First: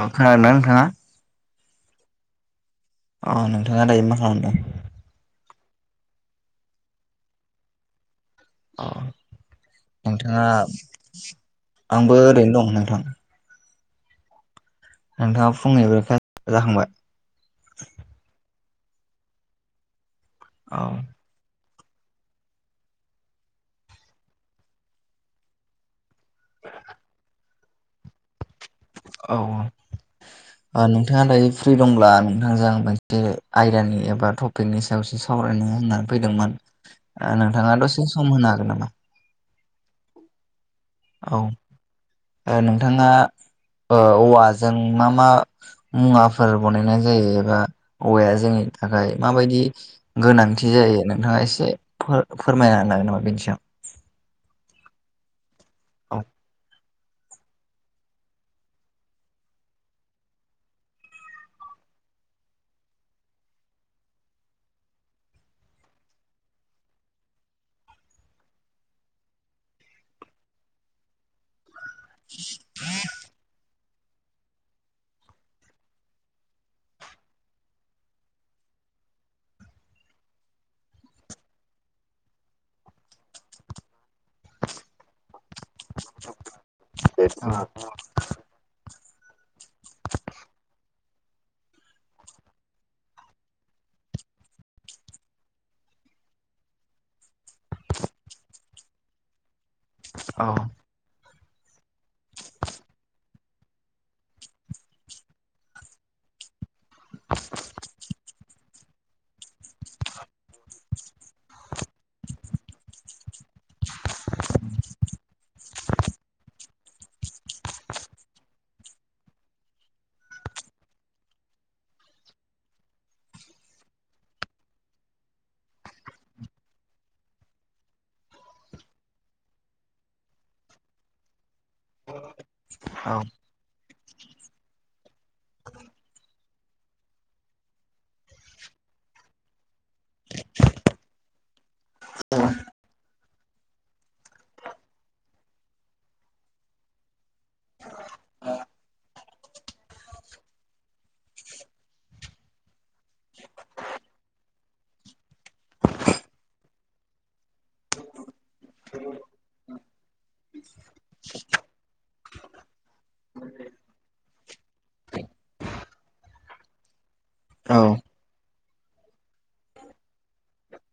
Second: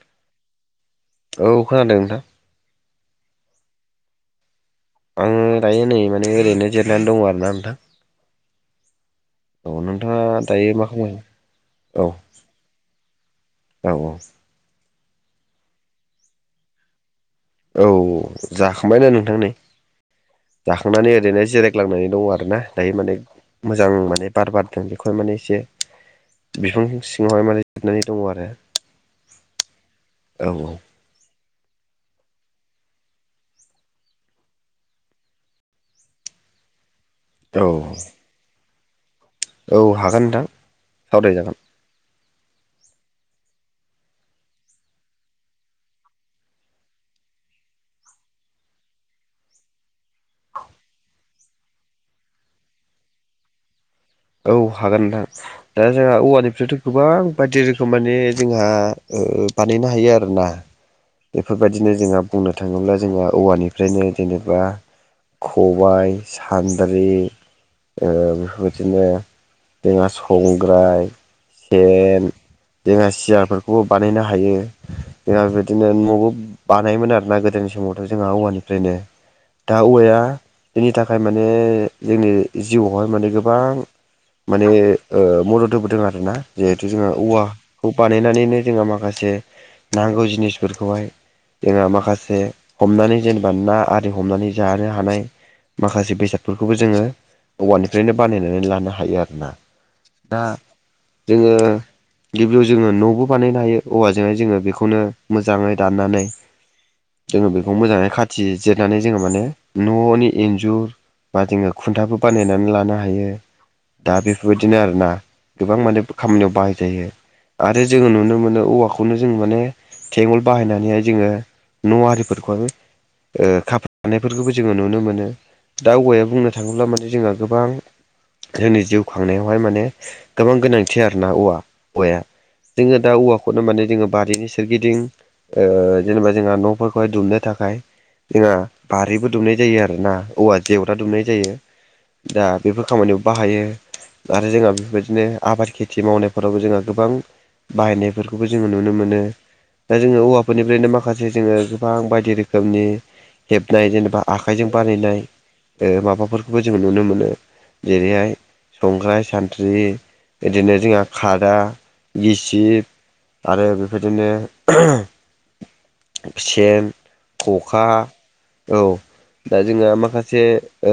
अ खोनादोंना नोंथाङा औ खोनादों नोंथां अ नोंथांङा दायो मा खालामदों ओम दायो नै माने ओरैनो जिरनानै दङ आरोना नोंथां औ औ नोंथाङा दायो मा खालामगासिनो आंबो ओरैनो दं नोंथां औ औ नोंथाङा फुंनि ब्रेखफास जाखांबाय औ जाखांबायनो नोंथां नै औ जाखांनानै ओरैनो जिराय गोलांनानै दङ आरो ना दायो माने मोजां माने बार बारदों बेखौनो माने एसे बिफां सिङावहाय मारै जिरायनानै दङ आरो औ औ औ बारलि नोंथाङा दायो फ्रि दंब्ला नोंथांजों आं मोनसे आयदानि एबा टपिकनि सायावसो सावरायनो होननानै फैदोंमोन दा औ नोंथाङा दसे सम होनो हागोन नामा औ हागोन नोंथां सावरायजागोन औ नोंथाङा दा औवाजों मा मा मुवाफोर बनायनाय जायो एबा औवाया जोंनि थाखाय माबायदि गोनांथि जायो नोंथाङा एसे फोरमायनो हागोन नामा बेनि सायाव औ हागोन नोंथां दा जोंहा औवानिफ्रायथ' गोबां बायदि रोखोम माने जोंहा बानायनो हायो आरोना बेफोरबायदिनो जोंहा बुंनो थाङोब्ला जोंहा औवानिफ्रायनो जेनेबा ख'बाय सान्द्रि ओ बेफोरबायदि नो जोंहा संग्राय, सेन जोंहा सियारफोरखौबो बानायनो हायो जोंहा बेबायदिनो न'बो बानायोमोन आरोना गोदोनि समावथ' जोंहा औवानिफ्रायनो दा औवाया बेनि थाखाय माने जोंनि जिउआवहाय माने गो बां माने मदद होबोदों आरोना जिहेथु जोंहा औ औवाखौ बानायनानैनो जोङो माखासे नांगौ जिनिसफोरखौहाय जोंहा माखासे हमनानै जेनेबा ना आरि हमनानै जानो हानाय माखासे बेसादफोरखौबो जोङो औवानिफ्रायनो बानायनानै लानो हायो आरोना औ दा जोङो गिबियाव जोङो न'बो बानायनो हायो औवाजोंहाय जोङो बेखौनो मोजाङै दाननानै जोङो बेखौ मोजाङै खाथि जिरनानै जोङो माने न'नि इन्जुर बा जोंङो खुन्थाबो बानायनानै लानो हायो हायो दा बेफोरबायदिनो आरोना गोबां माने खामानियाव बाहायजायो आरो जोङो नुनो मोनो औवाखौनो जों माने थेंउल बाहायनानैहाय जोङो न' आरिफोरखौहायबो खाफालानायफोरखौबो जोंङो नुनो मोनो दा औवाया बुंनो थाङोब्ला माने जोंहा गोबां जोंनि जिउ खांनायावहाय माने गोबां गोनांथि आरो ना औवा औवाया जोंङो औ दा औवाखौ खौनो माने जोंङो बारिनि सोरगिदिं ओ जेनेबा जोंहा न'फोरखौहाय दुमनो थाखाय जोंहा बारिबो दुमनाय जायो आरोना औवा जेवरा दुमनाय जायो दा बेफोर खामानियाव बाहायो आरो जोंहा बेफोरबायदिनो आबाद खेथि मावनायफोरावबो जोंहा गोबां बाहायनायफोरखौबो जोङो नुनो मोनो दा जोङो औवाफोरनिफ्रायनो माखासे जोङो गोबां बायदि रोखोमनि हेबनाय जेनेबा आखाइजों बानायनाय ओ माबाफोरखौबो जोङो नुनो मोनो जेरैहाय संग्राय सानथ्रि बिदिनो जोंहा खादा गिसिब आरो बेफोरबायदिनो सेन औ खखा औ दा जोंहा माखासे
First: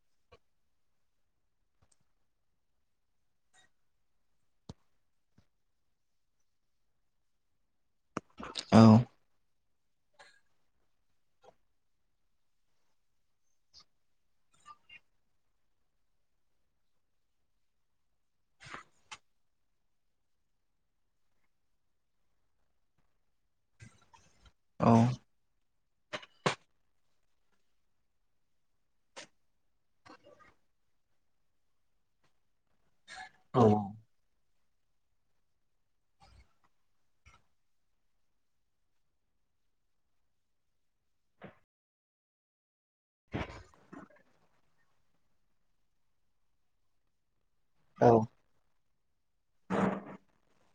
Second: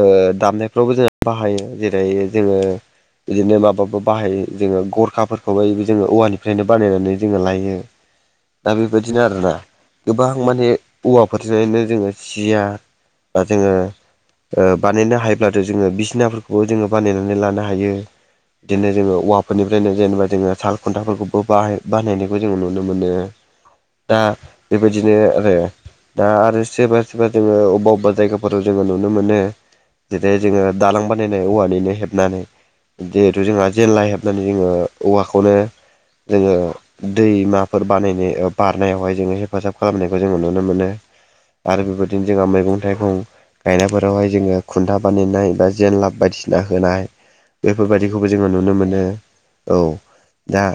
ओ दामनायफ्रावबो जोंहा बाहायो जेरै जोङो बिदिनो माबाबो बाहायो जोङो गरखाफोरखौबोाय जोङो औवानिफ्रायनो बानायनानै जोङो लायो दा औ बेबायदिनो आरोना गोबां माने औवाफोरजोंनो जोङो जिया बा जोङो ओ बानायनो हायोब्लाथ' जोङो बिसिनाफोरखौबो जोङो बानायनानै लानो हायो बिदिनो जोङो औवाफोरनिफ्रायनो जेनेबा जोङो साल खुन्थाफोरखौबो बाहा बाहाय बानायनायखौ जोङो नुनो मोनो दा औ बेबायदिनो आरो दा आरो सोरबा सोरबा जोङो अबेबा अबेबा जायगाफोराव जोङो नुनो मोनो जे जोङो दालां बानायनाय औवानिनो हेबनानै जिहेथु औ जोंहा जेनला हेब होननानै जोङो औवाखौनो जोङो दैमाफोर बानायनाय बारनायावहाय जोङो हेफाजाब खालामनायखौ जोङो नुनो मोनो आरो बेबायदिनो जोंहा मैगं थाइगं गायनायफोरावहाय जोङो खुनथाब बानायनाय बा जेनलाब बायदिसिना होनाय औ बेफोरबायदिखौबो जोङो नुनो मोनो औ दा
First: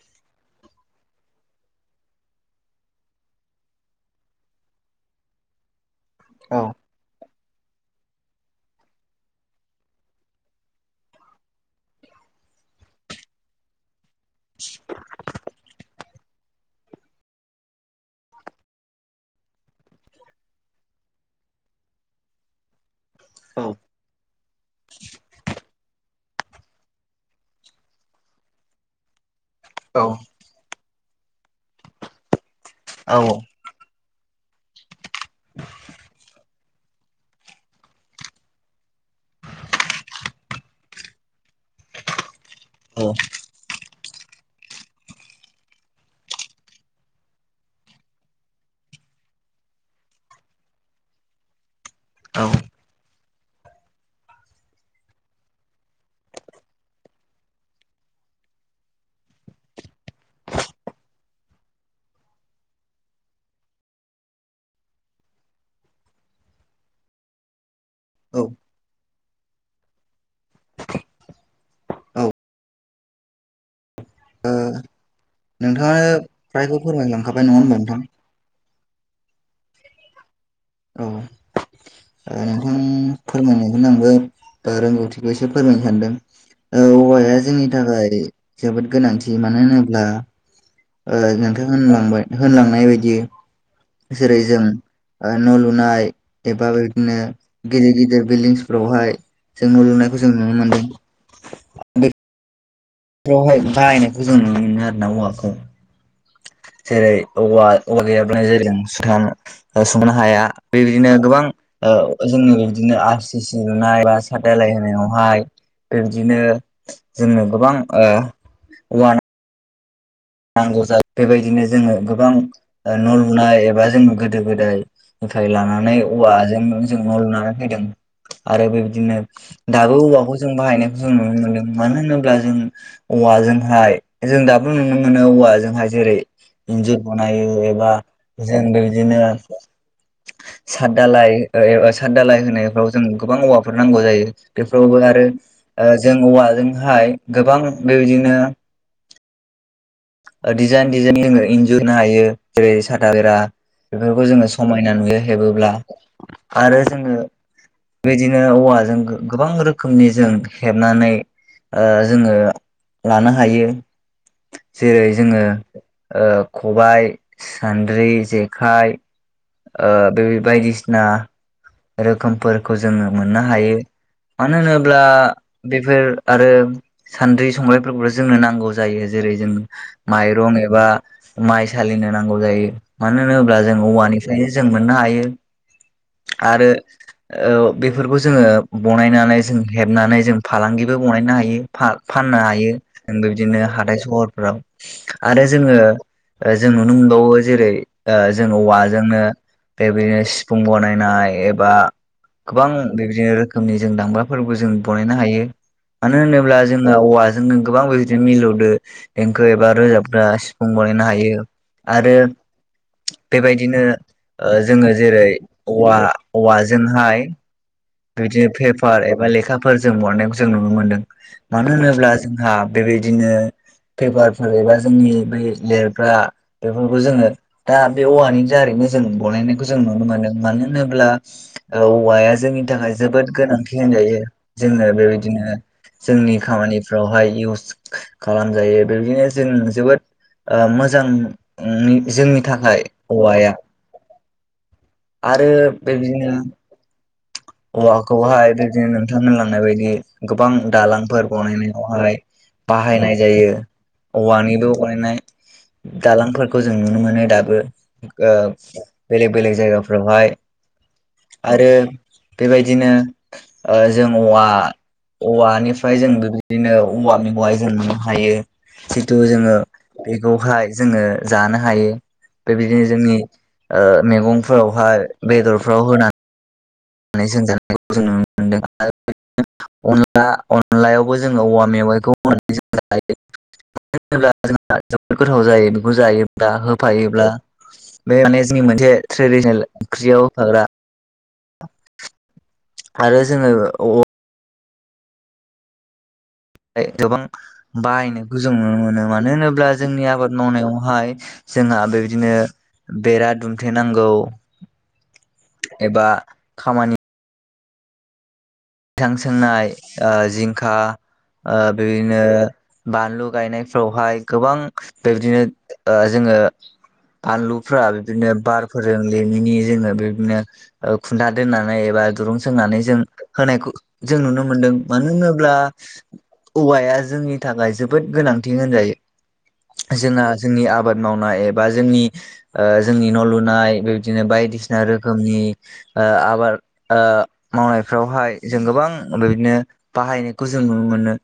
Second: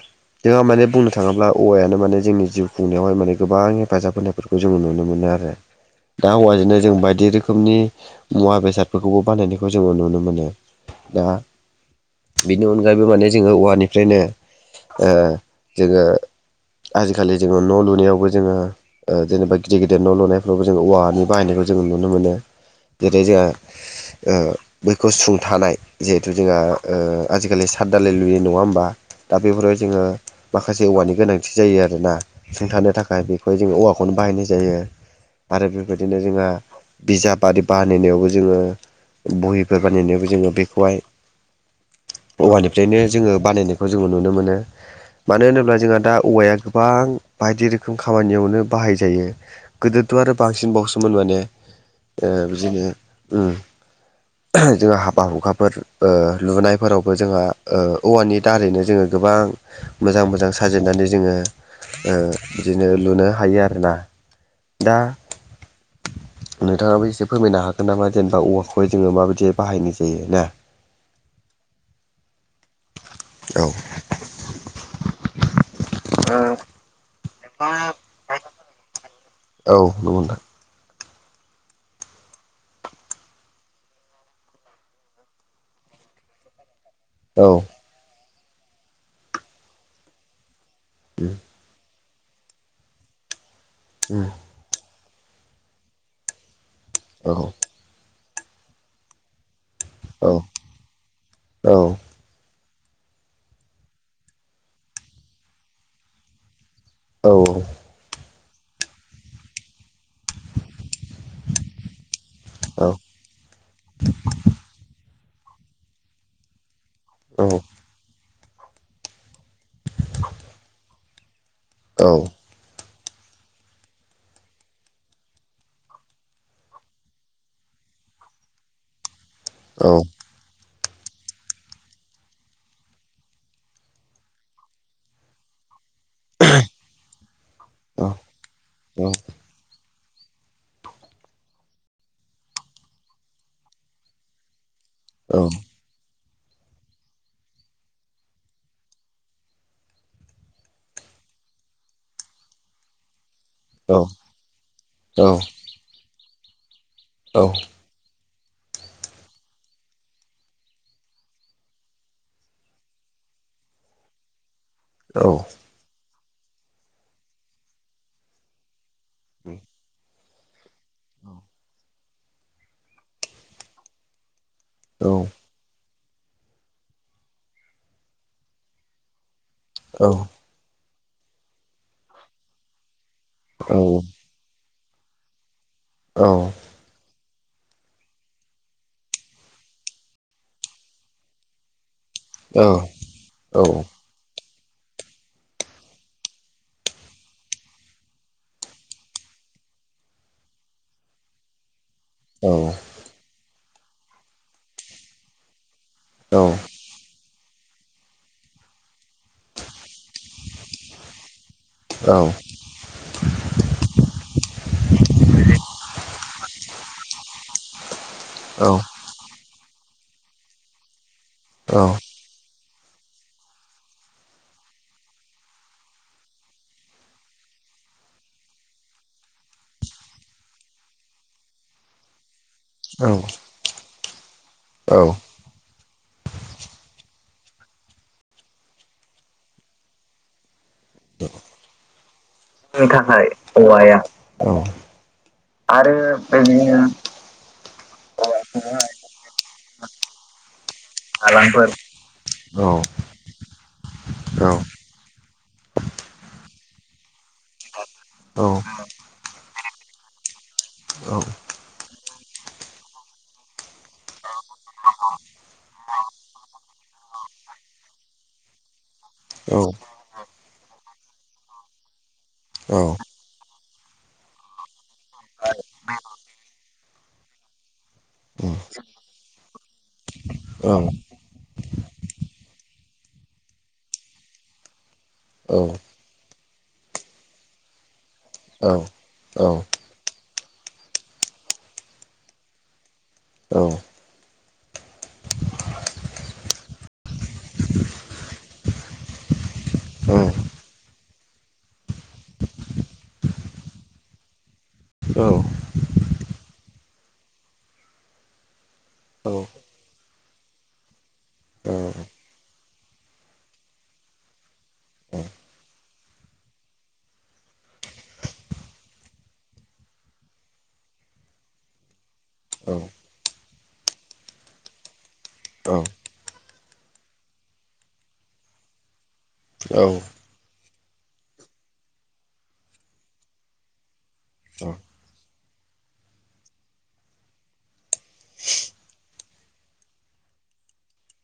जोंहा माने बुंनो थाङोब्ला औवायानो माने जोंनि जिउ खुंनायावहाय माने गोबां हेफाजाब होनायफोरखौ जोङो नुनो मोनो आरो दा हौवाजोंनो जों बायदि रोखोमनि मुवा बेसाद फोरखौबो बानायनायखौ जोङो नुनो मोनो दा बिनि अनगायैबो माने जोङो औवानिफ्रायनो ओ जोङो आजिखालि जोङो न' लुनायावबो जोङो ओ जेनोबा गिदिर गिदिर न' लुनायफ्रावबो जों औवानि बाहायनायखौ जों नुनो मोनो जेरै जोंहा ओ बैखौ सुंथानाय जिहेथु जोंहा ओ आजिखालि साद दालाय लुनाय नङा होमबा दा बेफोरावहाय औ जोङो माखासे औवानि गोनांथि जायो आरोना सुंथानो थाखाय ओ बेखौहाय जोङो औवा खौनो बाहायनाय जायो आरो बेफोरबायदिनो जोंहा बिजाब आरि बानायनायावबो जोङो बहिफोर बानायनायावबो जोङो बेखौहाय औवानिफ्रायनो जोङो बानायनायखौ जोङो नुनो मोनो मानो होनोब्ला जोंहा दा औवाया गोबां बायदि रोखोम खामानियावनो बाहाय जायो गोदोथ' आरो बांसिन बावसोमोन माने ओ बिदिनो ओम जोंहा हाबा हुखाफोर लुनायफोरावबो जोंहा औवानि दारैनो जोङो गोबां मोजां मोजां साजायनानै जोङो बिदिनो लुनो हायो आरोना दा नोंथाङाबो एसे फोरमायनो हागोन नामा जेनेबा औवाखौहाय जोङो माबायदियै बाहायनाय जायो ना औ नोंथाङा फ्रायखौ फोरमायलांखाबाय नङा होनोमबा नोंथां औ [inaudible] औ नोंथां फोरमायनायखौनो आंबो रोंगौथिखौ एसे फोरमायनो सानदों औवाया औ जोंनि थाखाय जोबोद गोनांथि मानो होनोब्ला ओ उम नोंथां होनलांबाय होनलांनाय बायदि उम जेरै जों न' लुनाय एबा बेदिनो औ गिदिर गिदिर बिल्डिंसफोरावहाय जों न' लुनाय औ जों नुनो मोनदों औ बे बेवहाय बाहायनायखौ जों नुनो मोनो आरो ना औवाखौ जेरै औ औवाऔवा गैयाब्लानो जेर ज सुथान संनो हाया बेबायदिनो गोबां जोङो औ बिदिनो आर सि सि लुनाय बा साटदालाय होनायाव बिबदिनो जों औ गोबां औवा नांगौ [inaudible] नांगौजायो बेबायदिनो जोङो औ गोबां न' लुनाय एबा जोंनि गोदो गोदाय निफ्राय लानानै औवाजों जों न' लुनानै फैदों आरो बेबायदिनो दाबो औवाखौ बाहायनाय जों नुनो मोन मानो होनोब्ला जों औवाजोंहाय जों दाबो नुनो मोन औवा जोंहाय जेरै इन्जुर बनायो एबा जों बेबायदिनो साद दालाय साद दालाय होनायफ्राव जों गोबां औवाफोर नांगौ जायो बेफोरावबो आरो आरो जों औवाजोंहाय गोबां बेबायदिनो डिजाइन डिजाइन जोंङो इन्जुरनो हायो जेरै साथा बेरा बेफोरखौ जोङो समायना नुयो हेबोब्ला आरो जोङो बेदिनो औवाजों गोबां रोखोमनि जों हेबनानै जोङो लानो हायो जेरै जोंङो खबायाइ सान्द्रि जेखाइ बे बायदिसिना रोखोमफोरखौ जोङो मोननो हायो मानो होनोब्ला अब्ला बेफोर आरो सान्द्रि संग्रायफोरखौथ' जोंनो नांगौ जायो जेरै जों माइरं एबा माइ सालिनो नांगौ जायो मानो होनोब्ला जों औवानि जों मोननो हायो आरो बेफोरखौ जोङो बनायनानै जों हेबनानै जों फालांगिबो बानायनो हायो फाननो हायो जों बिबदिनो हाथाय सहरफ्राव आरो जोङो जों नुनो मोनबावो जेरै जों औवा जोंनो बेबायदिनो सिफुं बनायनाय एबा गोबां बेदिनो रोखोमनि जों दामग्राबो जों बानायनो हायो मानो होनोब्ला जों जोंना औवाजों गोबां बे बिदिनो मिलौदो देंखो एबा रोजाबग्रा सिफुं बानायनो हायो आरो बेबायदि बिदिनो जोङो जेरै औवा औवाजोंहाय बिदिनो पेपार एबा लेखाफोर जों बरनायखौ जों नुनो मोन्दों मानो होनोब्ला जोंहा बेबायदिनो पेपारफोर एबा जोंनि बै लिरग्रा बेफोरखौ जोङो दा बे औवानि दारैनो जों बलायनायखौ जों नुनो मोनदों मानो होनोब्ला औवाया जोंनि थाखाय औ जोबोद गोनांथि होनजायो जोङो बेबायदिनो जोंनि खामानिफ्रावहाय इउस खालामजायो बेदिनो जों जोबोद मोजां जोंनि थाखाय औवाया आरो बिदिनो औवाखौहाय बिदिनो नोंथांनो लांनाय बायदि गोबां दालांफोर बनायनायावहाय औ बाहायनाय जायो औ औवानिबो बानायनाय दालांफोरखौ जों नुनो मोनो दाबो औ बेलेग बेलग जायगाफोरावहाय औ आरो बेबायदिनो जों औवा औवानिफ्राय जों बेबायदिनो औवा मैगंहाय जों मोननो हायो जिथु औ जोङो औ बेखौहाय जोङो जानो हायो बेबायदिनो जोंनि ओ मैगंफोरावहाय बेदरफ्राव होनानै जों नुनो मोनदों आरो अनला अनलायाव बो जोङो औवा मेवाइखौनानै जायो मानो होनोब्ला जोंहा जोबोद गोथाव जायो बेखौ जायोब्ला होफायोब्ला बे माने जोंनि मोनसे ट्रेडिसनेल ओंख्रियाव होफाग्रा [inaudible] ओरो जोंङो औ गोबां बाहायनायखौ जों नुनो मोनो मानो होनोब्ला जोंनि आबाद मावनायावहाय जोंहा बेबायदिनो बेरा दुमथे नांगौ एबा खामानि थां सोंनाय ओ जिंखा ओ बेबायदिनो बानलु गायनायफ्रावहाय गोबां बेबदिनो ओ जोङो बानलुफ्रा बिदिनो बारफोरजों लिनिनि जोङो बिदिनो ओ खुन्था दोननानै एबा दुरुं सोंनानै जों होनायखौ जों नुनो मोनदों मानो होनोब्ला औवाया जोंनि थाखाय जोबोद गोनांथि होनजायो जोंहा जोंनि आबाद मावनाय एबा जोंनि ओ जोंनि न' लुनाय बेबदिनो बायदिसिना रोखोमनि ओ आबाद ओ मावनाय फावहाय जों गोबां बेदिनो बाहायनायखौ जों नुनो मोनो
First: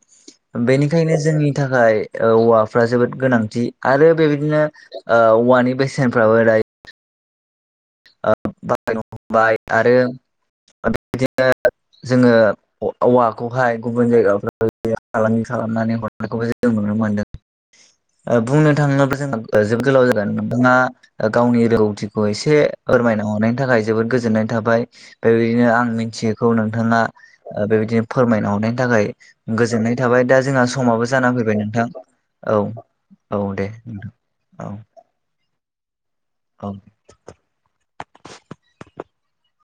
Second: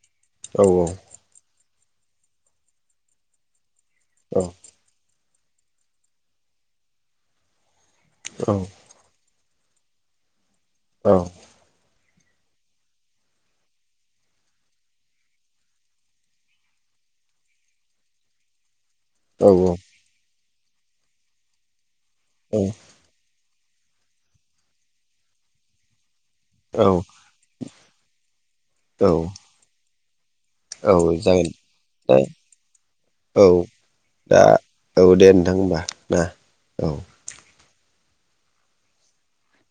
औ बेनिखायनो जोंनि थाखाय औवाफ्रा जोबोद गोनांथि आरो औ बेबायदिनो ओ औवानि बेसेनफ्राबो दायो औ बाहायनो हबाय आरो औ बिदिनो जोङो औवाखौहाय गुबुन जायगाफ्राव फालांगि खालामनानै हनायखौ जों नुनो मोनदों बुंनो थाङोब्ला औ जों जोबोद गोलाव जागोन नोंथाङा गावनि रोंगौथिखौ औ एसे फोरमायना हरनायनि थाखाय जोबोद गोजोननाय थाबाय बेबायदिनो आं मिथियैखौ औ नोंथाङा बेबायदिनो फोरमायना हरनायनि औ थाखाय गोजोननाय थाबाय दा जोंहा औ समाबो जाना जागोन फैबाय नोंथां दा औ औ दे दा नोंथां औ औ दे नोंथां होमबा ना औ